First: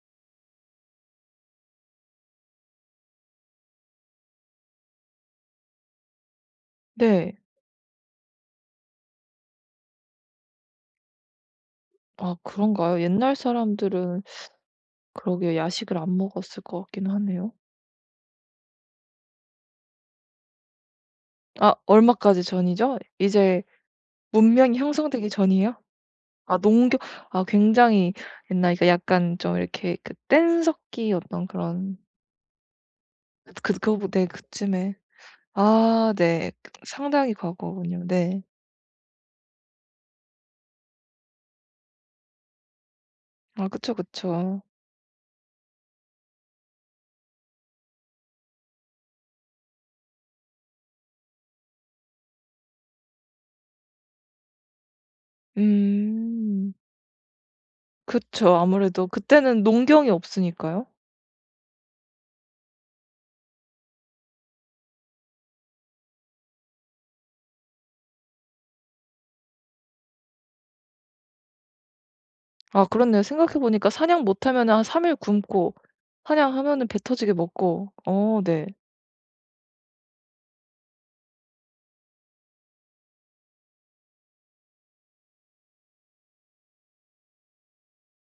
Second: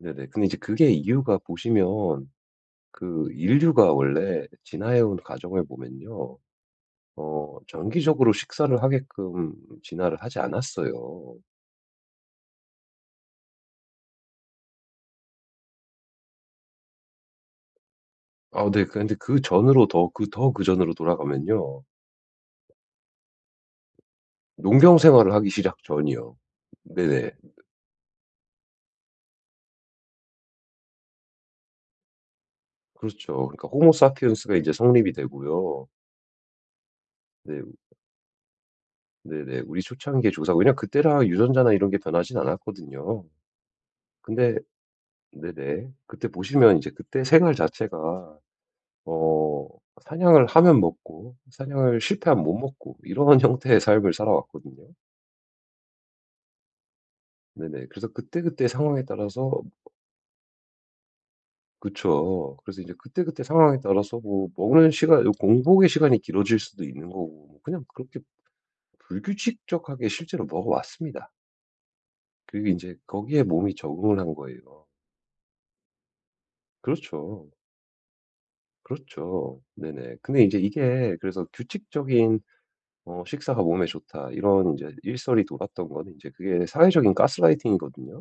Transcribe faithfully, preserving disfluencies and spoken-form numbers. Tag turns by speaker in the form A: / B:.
A: 네네. 근데 이제 그게 이유가 보시면 그 인류가 원래 진화해 온 과정을 보면요.
B: 네.
A: 어 정기적으로 식사를 하게끔 진화를 하지 않았어요.
B: 아 그런가요? 옛날 사람들은 그러게요. 야식을 안 먹었을 것 같긴 하네요.
A: 아 네. 그런데 그전으로 더 그 더 그전으로
B: 아
A: 돌아가면요.
B: 얼마까지 전이죠? 이제 문명이
A: 농경
B: 형성되기
A: 생활을 하기
B: 전이요?
A: 시작 전이요.
B: 아 농경
A: 네네.
B: 아 굉장히 옛날 그러니까 약간 좀 이렇게 그 뗀석기 어떤 그런
A: 그렇죠.
B: 그래도
A: 그러니까 호모
B: 그거 보 네
A: 사피엔스가 이제
B: 그쯤에
A: 성립이 되고요.
B: 아 네 그 상당히
A: 네.
B: 과거군요. 네.
A: 네네. 우리 초창기의 조상. 왜냐하면 그때랑 유전자나 이런 게 변하진 않았거든요.
B: 아 그쵸,
A: 근데
B: 그쵸.
A: 네네 그때 보시면 이제 그때 생활 자체가 어 사냥을 하면 먹고 사냥을 실패하면 못 먹고 이러한 형태의 삶을 살아왔거든요.
B: 음.
A: 네네. 그래서
B: 그쵸.
A: 그때그때 상황에
B: 아무래도
A: 따라서
B: 그때는 농경이 없으니까요.
A: 그쵸, 그래서 이제 그때그때 상황에 따라서 뭐 먹는 시간이 공복의 시간이 길어질 수도 있는 거고 뭐 그냥 그렇게 불규칙적하게 실제로 먹어 왔습니다. 그리고
B: 아
A: 인제
B: 그렇네요.
A: 거기에
B: 생각해
A: 몸이
B: 보니까
A: 적응을
B: 사냥
A: 한
B: 못 하면은 한
A: 거예요.
B: 삼 일 굶고 사냥하면은 배 터지게
A: 그렇죠.
B: 먹고. 어 네.
A: 그렇죠. 네네. 근데 이제 이게 그래서 '규칙적인 어 식사가 몸에 좋다' 이런 이제 일설이 돌았던 거는, 이제 그게 사회적인 가스라이팅이거든요.